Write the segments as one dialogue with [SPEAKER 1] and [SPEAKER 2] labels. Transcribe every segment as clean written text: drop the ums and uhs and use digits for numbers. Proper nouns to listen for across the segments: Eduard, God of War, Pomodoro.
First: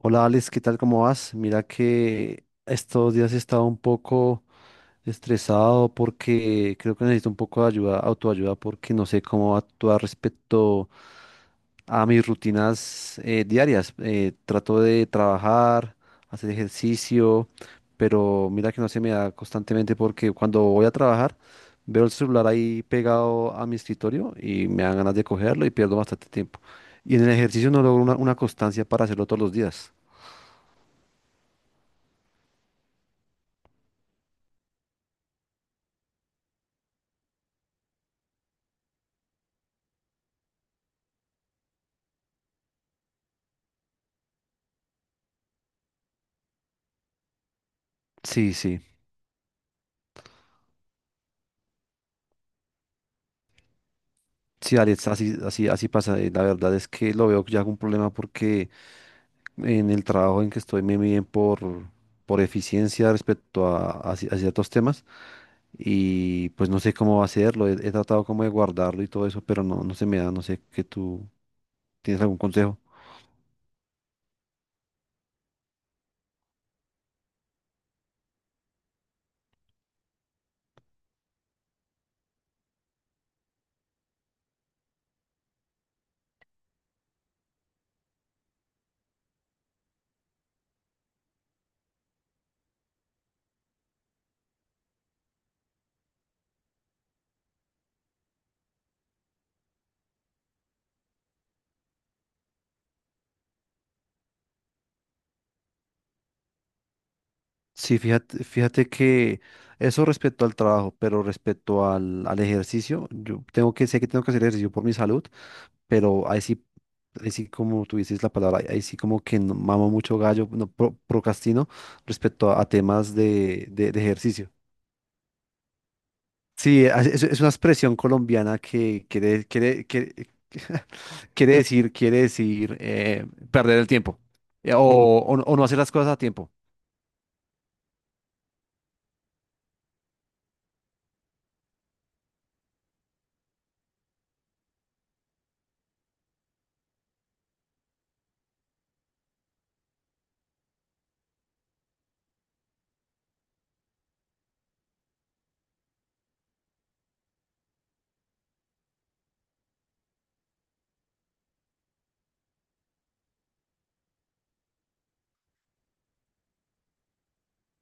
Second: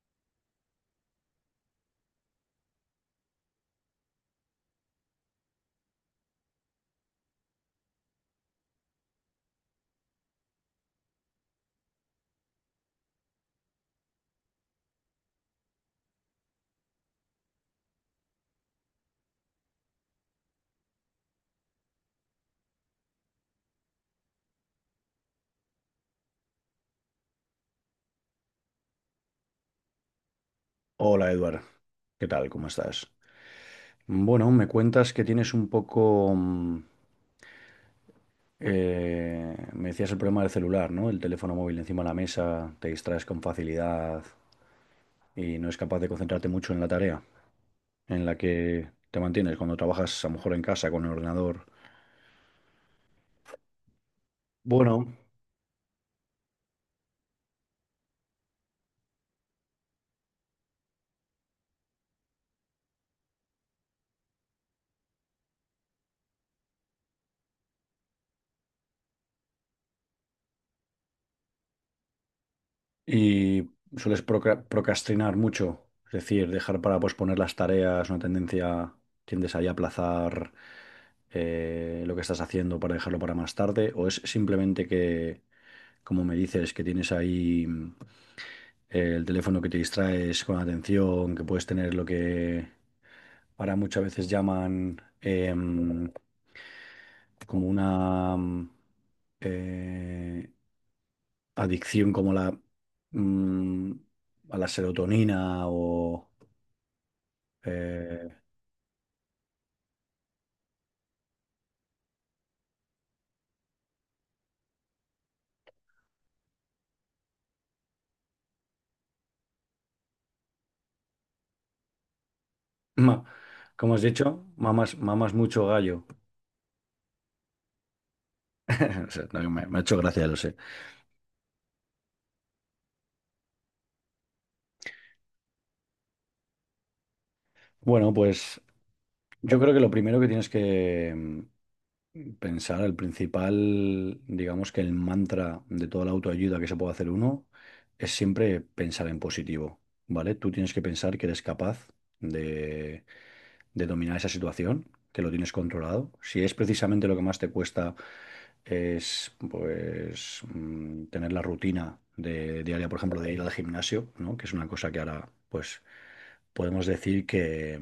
[SPEAKER 1] Hola Alex, ¿qué tal? ¿Cómo vas? Mira que estos días he estado un poco estresado porque creo que necesito un poco de ayuda, autoayuda, porque no sé cómo actuar respecto a mis rutinas diarias. Trato de trabajar, hacer ejercicio, pero mira que no se me da constantemente porque cuando voy a trabajar veo el celular ahí pegado a mi escritorio y me dan ganas de cogerlo y pierdo bastante tiempo. Y en el ejercicio no logro una constancia para hacerlo todos los días.
[SPEAKER 2] Hola Eduard, ¿qué tal? ¿Cómo estás? Bueno, me cuentas que tienes un poco. Me decías el problema del celular, ¿no? El teléfono móvil encima de la mesa, te distraes con facilidad y no es capaz de concentrarte mucho en la tarea en la
[SPEAKER 1] Sí, sí.
[SPEAKER 2] que te mantienes cuando trabajas a lo mejor en casa con el ordenador.
[SPEAKER 1] Sí, Alex,
[SPEAKER 2] Bueno.
[SPEAKER 1] así, así, así pasa. La verdad es que lo veo ya como un problema porque en el trabajo en que estoy me miden por eficiencia respecto a ciertos temas y pues no sé cómo hacerlo. He tratado como de guardarlo y todo eso, pero no, no se me da. No sé que tú tienes algún consejo.
[SPEAKER 2] Y sueles procrastinar mucho, es decir, dejar para posponer las tareas, una tendencia, tiendes ahí a aplazar lo que estás haciendo para dejarlo para más tarde, o es simplemente que, como me dices, que tienes ahí el teléfono, que te distraes con atención, que puedes tener lo que ahora muchas veces llaman como una eh, adicción, como la mm, a la serotonina o.
[SPEAKER 1] Sí,
[SPEAKER 2] eh,
[SPEAKER 1] fíjate que eso respecto al trabajo, pero respecto al ejercicio, sé que tengo que hacer ejercicio por mi salud, pero ahí sí como tú dices la palabra, ahí sí como que mamo mucho gallo, no, procrastino respecto a temas
[SPEAKER 2] ma- como has
[SPEAKER 1] de
[SPEAKER 2] dicho,
[SPEAKER 1] ejercicio.
[SPEAKER 2] mamas, mamas mucho gallo.
[SPEAKER 1] Sí, es una expresión colombiana que
[SPEAKER 2] O sea, no, me ha hecho
[SPEAKER 1] quiere,
[SPEAKER 2] gracia, lo sé.
[SPEAKER 1] quiere decir perder el tiempo eh, o, o no hacer las cosas a tiempo.
[SPEAKER 2] Bueno, pues yo creo que lo primero que tienes que pensar, el principal, digamos que el mantra de toda la autoayuda que se puede hacer uno, es siempre pensar en positivo, ¿vale? Tú tienes que pensar que eres capaz de, de dominar esa situación, que lo tienes controlado. Si es precisamente lo que más te cuesta es, pues, tener la rutina de diaria, por ejemplo, de ir al gimnasio, ¿no? Que es una cosa que ahora, pues, podemos decir que,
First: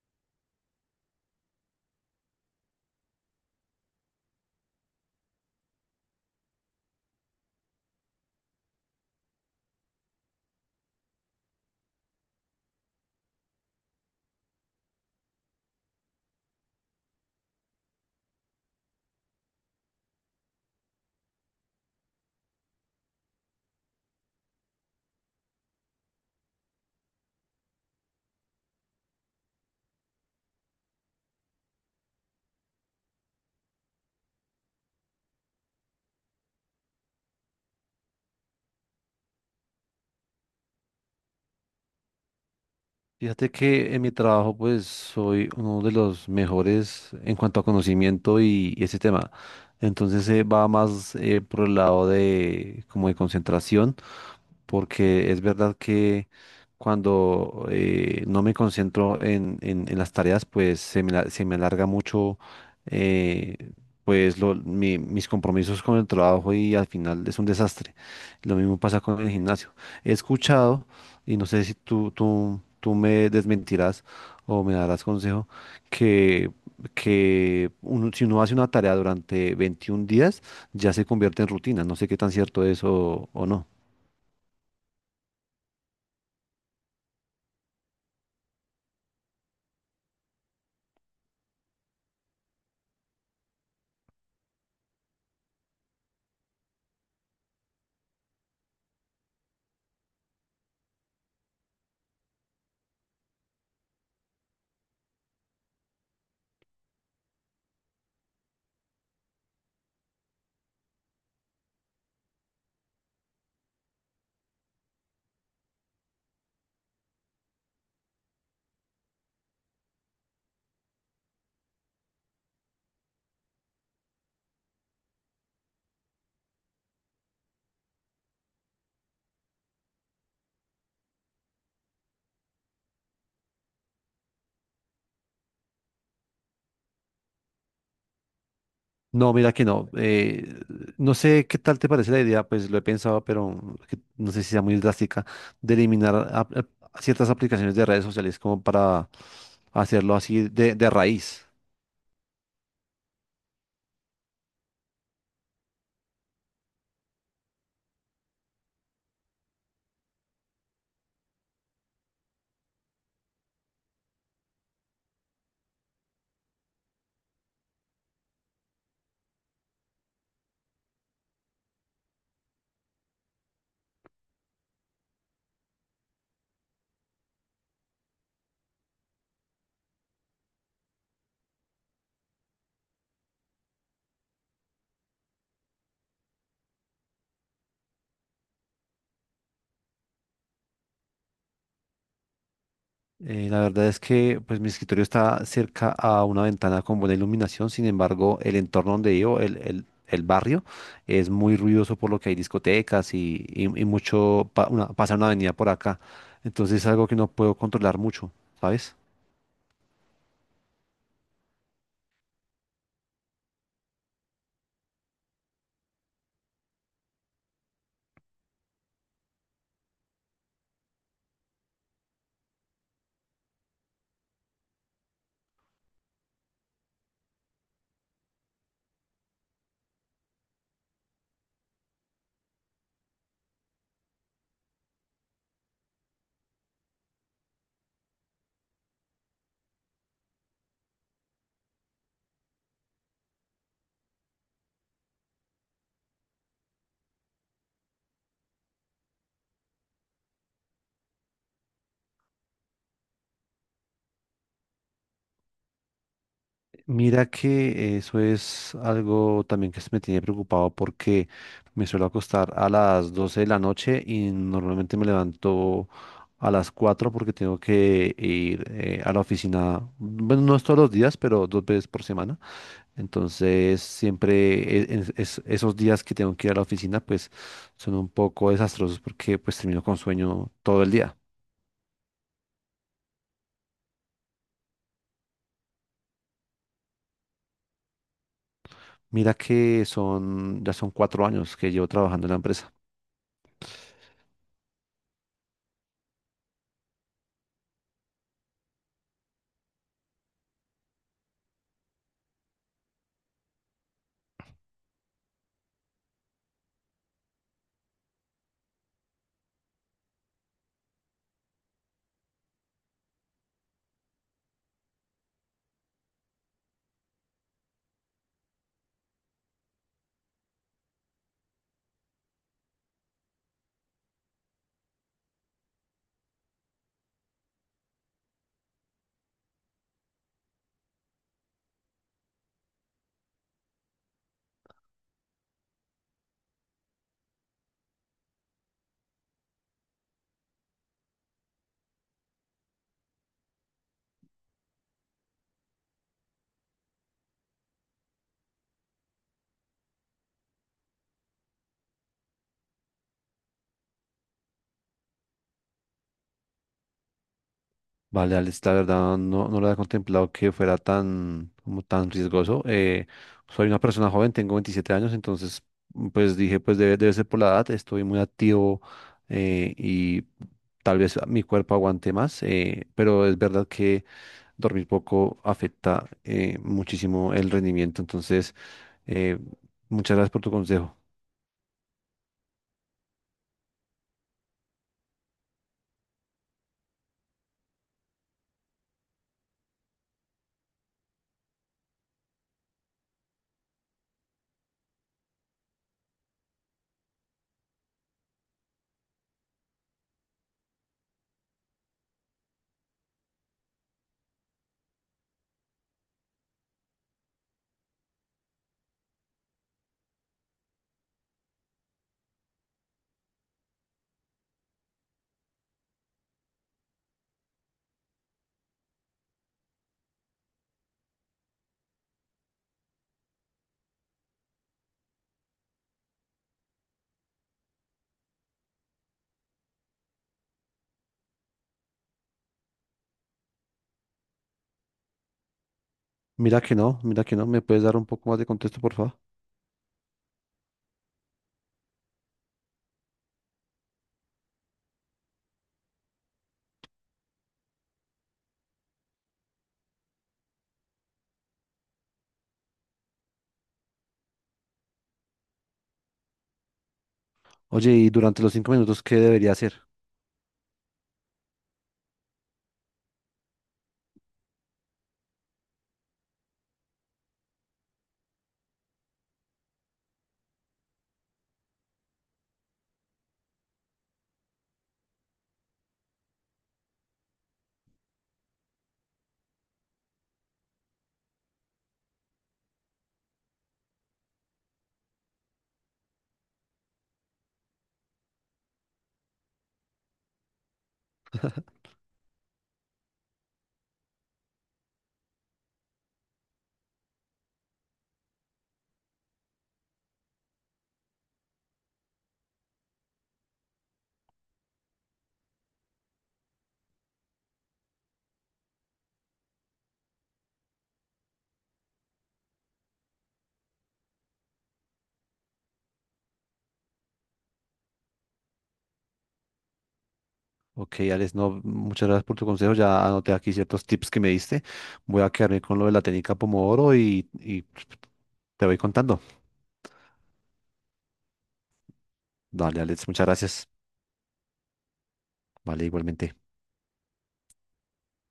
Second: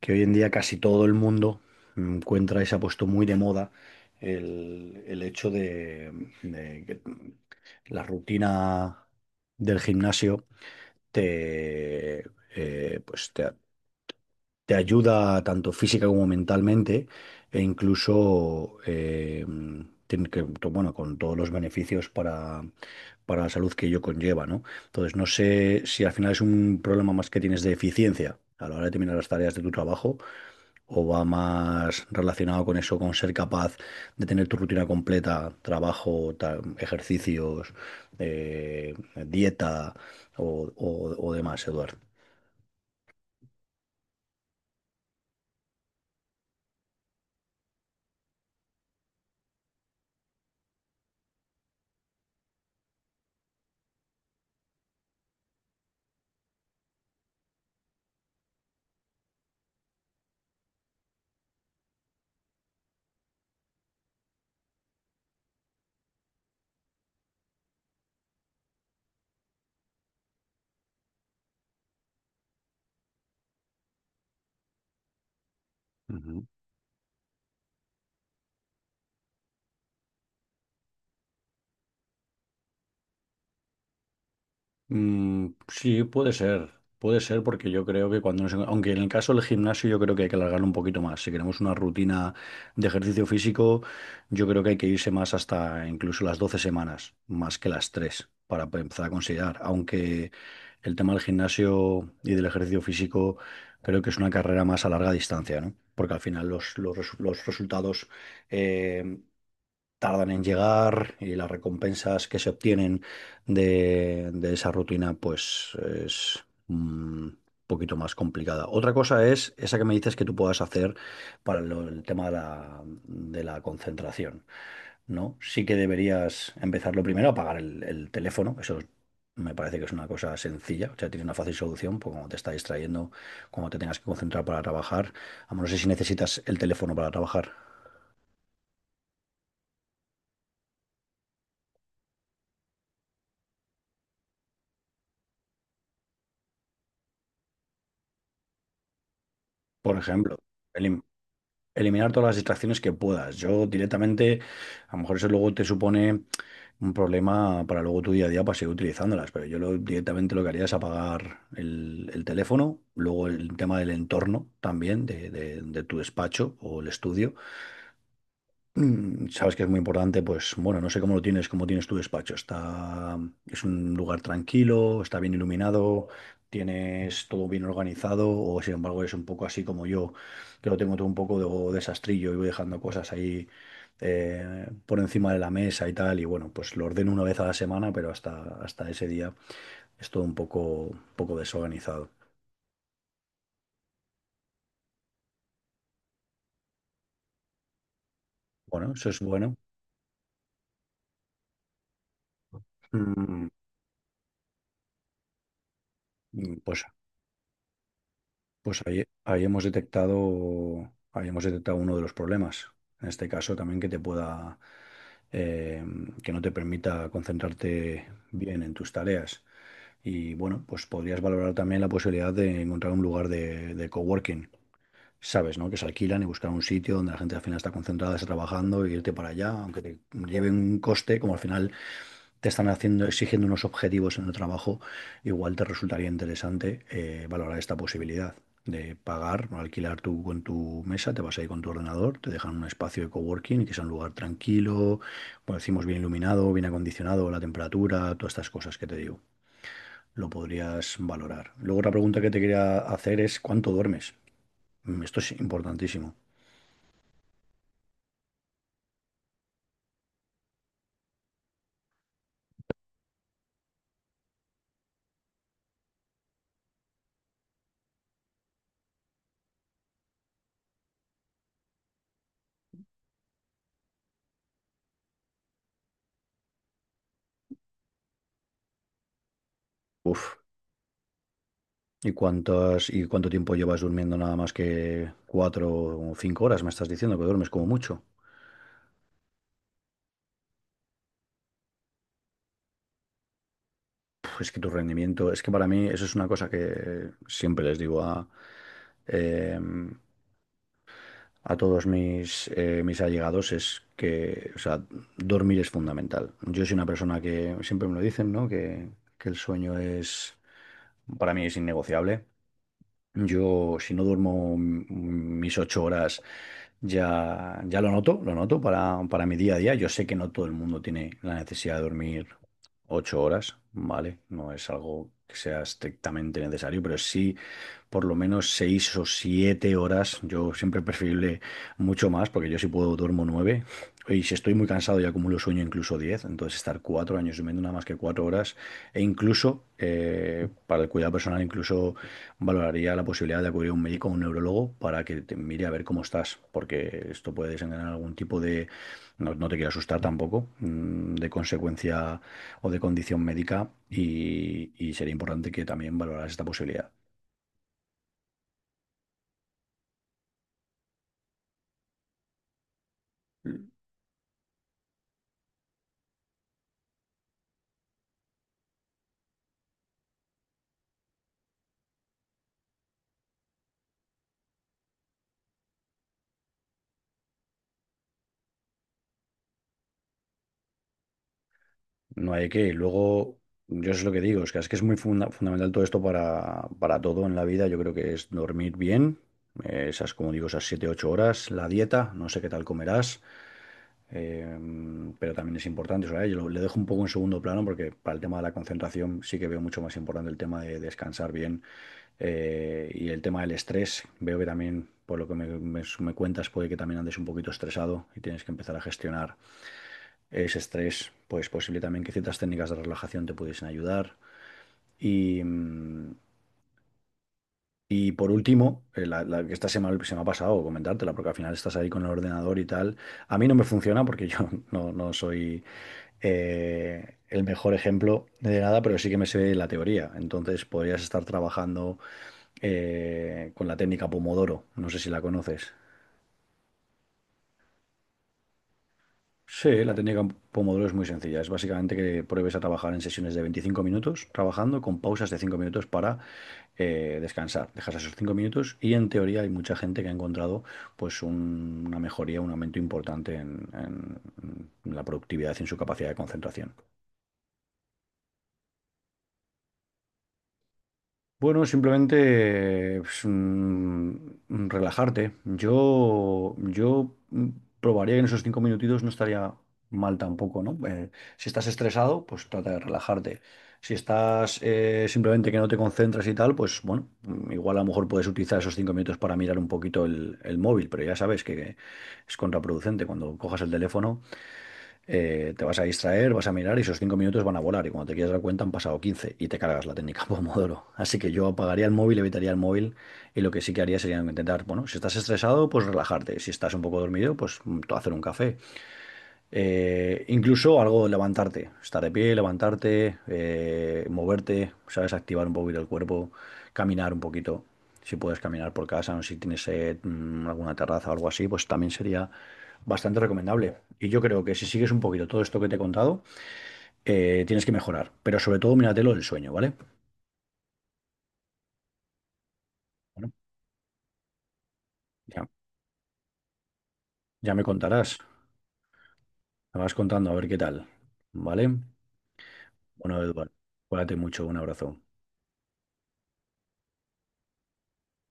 [SPEAKER 2] que hoy en día casi todo el mundo encuentra, y se ha puesto muy de moda el hecho de que la rutina del gimnasio te, pues te ayuda tanto física como mentalmente, e incluso tiene que, bueno, con todos los beneficios para la salud que ello conlleva, ¿no? Entonces, no sé si al final es un problema más que tienes de eficiencia a la hora de terminar las tareas de tu trabajo, o va más relacionado con eso, con ser capaz de tener tu rutina completa, trabajo, ejercicios, eh, dieta o demás, Eduardo.
[SPEAKER 1] Fíjate que en mi trabajo pues soy uno de los mejores en cuanto a conocimiento y ese tema. Entonces va más por el lado de como de concentración porque es verdad que cuando no me concentro en las tareas, pues se me alarga mucho eh, pues mis compromisos con el trabajo y al final es un desastre. Lo mismo pasa con el gimnasio. He escuchado, y no sé si tú me desmentirás o me darás consejo, que, que si uno hace una tarea durante 21 días, ya se convierte en rutina. No sé qué tan cierto es o no.
[SPEAKER 2] Mm, sí, puede ser. Puede ser porque yo creo que cuando nos. Aunque en el caso del gimnasio, yo creo que hay que alargarlo un poquito más. Si queremos una rutina de ejercicio físico, yo creo que hay que irse más, hasta incluso las 12 semanas, más que las tres, para empezar a considerar. Aunque el tema del gimnasio y del ejercicio físico, creo que es una carrera más a larga distancia, ¿no? Porque al final los, los resultados. eh, tardan en llegar, y las recompensas que se obtienen de esa rutina, pues, es un poquito más complicada. Otra cosa es esa que me dices que tú puedas hacer para el tema de la, concentración, ¿no? Sí que deberías empezar lo primero a apagar el teléfono. Eso me parece que es una cosa sencilla, o sea, tiene una fácil solución, porque cuando te está distrayendo, cuando te tengas que concentrar para trabajar, a no sé si necesitas el teléfono para trabajar,
[SPEAKER 1] No, mira que no. No sé qué tal te parece la idea, pues lo he pensado, pero que no sé si sea muy drástica, de eliminar a ciertas aplicaciones de redes sociales como para
[SPEAKER 2] por
[SPEAKER 1] hacerlo
[SPEAKER 2] ejemplo.
[SPEAKER 1] así de
[SPEAKER 2] el,
[SPEAKER 1] raíz.
[SPEAKER 2] Eliminar todas las distracciones que puedas. Yo, directamente, a lo mejor eso luego te supone un problema para luego tu día a día, para seguir utilizándolas, pero yo directamente lo que haría es apagar el teléfono. Luego, el tema del entorno también, de tu despacho o el estudio. Mm, sabes que es muy importante. Pues, bueno, no sé cómo lo tienes, cómo tienes tu despacho. Es un lugar tranquilo, está bien iluminado, tienes todo bien organizado, o sin embargo es un poco así como yo, que lo tengo todo un poco desastrillo, y voy dejando cosas ahí por encima de la mesa y tal. Y bueno, pues lo ordeno una vez a la semana, pero hasta ese día es todo un poco desorganizado.
[SPEAKER 1] La verdad es que pues mi escritorio está cerca a una ventana con buena iluminación, sin embargo, el
[SPEAKER 2] Bueno,
[SPEAKER 1] entorno
[SPEAKER 2] eso
[SPEAKER 1] donde
[SPEAKER 2] es
[SPEAKER 1] vivo,
[SPEAKER 2] bueno.
[SPEAKER 1] el barrio, es muy ruidoso por lo que hay discotecas
[SPEAKER 2] Mm,
[SPEAKER 1] y mucho, pasa una avenida por acá.
[SPEAKER 2] mm,
[SPEAKER 1] Entonces
[SPEAKER 2] Pues
[SPEAKER 1] es algo que no puedo controlar mucho,
[SPEAKER 2] Pues
[SPEAKER 1] ¿sabes?
[SPEAKER 2] ahí hemos detectado uno de los problemas. En este caso, también, eh, que no te permita concentrarte bien en tus tareas. Y bueno, pues podrías valorar también la posibilidad de encontrar un lugar de coworking, sabes, ¿no? Que se alquilan, y buscar un sitio donde la gente al final está concentrada, está trabajando, y irte para allá. Aunque te lleve un coste, como al final te están haciendo, exigiendo unos objetivos en el trabajo, igual te resultaría interesante valorar esta posibilidad de pagar o alquilar tú con tu mesa, te vas ahí con tu ordenador, te dejan un espacio de coworking que sea un lugar tranquilo, como decimos, bien iluminado, bien acondicionado, la temperatura, todas estas cosas que te digo, lo podrías valorar. Luego, otra pregunta que te quería hacer es: ¿cuánto duermes? Esto es importantísimo.
[SPEAKER 1] Mira que eso es algo también que me tiene preocupado porque me suelo acostar a las 12 de la noche y normalmente me levanto a las 4 porque tengo que ir a la oficina, bueno, no es todos los días, pero dos veces por semana. Entonces, siempre esos días que tengo que ir a la oficina, pues son un poco desastrosos porque pues termino con
[SPEAKER 2] Uf.
[SPEAKER 1] sueño todo el día.
[SPEAKER 2] ¿Y cuántas, y cuánto tiempo llevas durmiendo nada más que 4 o 5 horas? Me estás diciendo que duermes, como mucho.
[SPEAKER 1] Mira que son, ya son cuatro años que llevo trabajando en la empresa.
[SPEAKER 2] Puf, es que tu rendimiento, es que para mí eso es una cosa que siempre les digo eh, a todos mis allegados, es que, o sea, dormir es fundamental. Yo soy una persona que siempre me lo dicen, ¿no? Que el sueño es, para mí es innegociable. Yo, si no duermo mis 8 horas, ya, ya lo noto para mi día a día. Yo sé que no todo el mundo tiene la necesidad de dormir 8 horas, ¿vale? No es algo que sea estrictamente necesario, pero sí por lo menos 6 o 7 horas. Yo siempre preferible mucho más, porque yo, si puedo, duermo nueve. Y si estoy muy cansado y acumulo sueño, incluso diez. Entonces, estar 4 años durmiendo nada más que 4 horas. E incluso para el cuidado personal, incluso valoraría la posibilidad de acudir a un médico o un neurólogo para que te mire, a ver cómo estás, porque esto puede desencadenar algún tipo de, no, no te quiero asustar tampoco, de consecuencia o de condición médica, y sería importante que también valoraras esta posibilidad.
[SPEAKER 1] Vale, Alex, la verdad no, no lo había contemplado que fuera tan, como tan riesgoso. Soy una persona joven, tengo 27 años, entonces pues dije, debe ser por la edad, estoy muy activo y tal vez mi cuerpo aguante más, pero es verdad que dormir poco afecta muchísimo el rendimiento, entonces eh, muchas gracias por tu consejo.
[SPEAKER 2] No hay que. Y luego, yo es lo que digo, es que, es que es muy fundamental todo esto para todo en la vida. Yo creo que es dormir bien, esas, como digo, esas siete ocho horas, la dieta, no sé qué tal comerás, eh, pero también es importante. Eso, yo le dejo un poco en segundo plano, porque para el tema de la concentración sí que veo mucho más importante el tema de descansar bien, y el tema del estrés. Veo que también, por lo que me, me cuentas, puede que también andes un poquito estresado, y tienes que empezar a gestionar es estrés, pues posible también que ciertas técnicas de relajación te pudiesen ayudar. Y, mm, y por último, la, la que esta se me ha pasado comentártela, porque al final estás ahí con el ordenador y tal. A mí no me funciona porque yo no, no soy el mejor ejemplo de nada, pero sí que me sé la teoría. Entonces, podrías estar trabajando con la técnica Pomodoro. No sé si la conoces.
[SPEAKER 1] Mira que no, ¿me puedes dar un poco más de contexto, por favor?
[SPEAKER 2] Sí, la técnica Pomodoro es muy sencilla. Es básicamente que pruebes a trabajar en sesiones de 25 minutos, trabajando con pausas de 5 minutos para descansar. Dejas esos 5 minutos y, en teoría, hay mucha gente que ha encontrado, pues, una mejoría, un aumento importante en, en la productividad y en su capacidad de concentración.
[SPEAKER 1] Oye, y durante los cinco minutos, ¿qué debería hacer?
[SPEAKER 2] Bueno, simplemente pues, relajarte. Yo probaría que en esos 5 minutitos no estaría mal tampoco, ¿no? Si estás estresado, pues trata de relajarte. Si estás simplemente que no te concentras y tal, pues, bueno, igual a lo mejor puedes utilizar esos 5 minutos para mirar un poquito el móvil, pero ya sabes que es contraproducente, cuando cojas el teléfono te vas a distraer, vas a mirar, y esos 5 minutos van a volar. Y cuando te quieres dar cuenta, han pasado 15 y te cargas la técnica Pomodoro. Así que yo apagaría el móvil, evitaría el móvil, y lo que sí que haría sería intentar, bueno, si estás estresado, pues relajarte. Si estás un poco dormido, pues hacer un café. Incluso algo, levantarte, estar de pie, levantarte, moverte, ¿sabes? Activar un poquito el cuerpo, caminar un poquito. Si puedes caminar por casa, o si tienes alguna terraza o algo así, pues también sería bastante recomendable. Y yo creo que si sigues un poquito todo esto que te he contado, tienes que mejorar. Pero sobre todo, míratelo del sueño, ¿vale?
[SPEAKER 1] Ok, Alex, no, muchas gracias por tu consejo. Ya
[SPEAKER 2] Bueno,
[SPEAKER 1] anoté aquí ciertos tips que me diste. Voy a
[SPEAKER 2] ya,
[SPEAKER 1] quedarme con lo de la técnica Pomodoro
[SPEAKER 2] ya me
[SPEAKER 1] y
[SPEAKER 2] contarás.
[SPEAKER 1] te voy contando.
[SPEAKER 2] Me vas contando, a ver qué tal. ¿Vale?
[SPEAKER 1] Dale, Alex,
[SPEAKER 2] Bueno,
[SPEAKER 1] muchas
[SPEAKER 2] Eduardo,
[SPEAKER 1] gracias.
[SPEAKER 2] cuídate mucho. Un abrazo.
[SPEAKER 1] Vale, igualmente.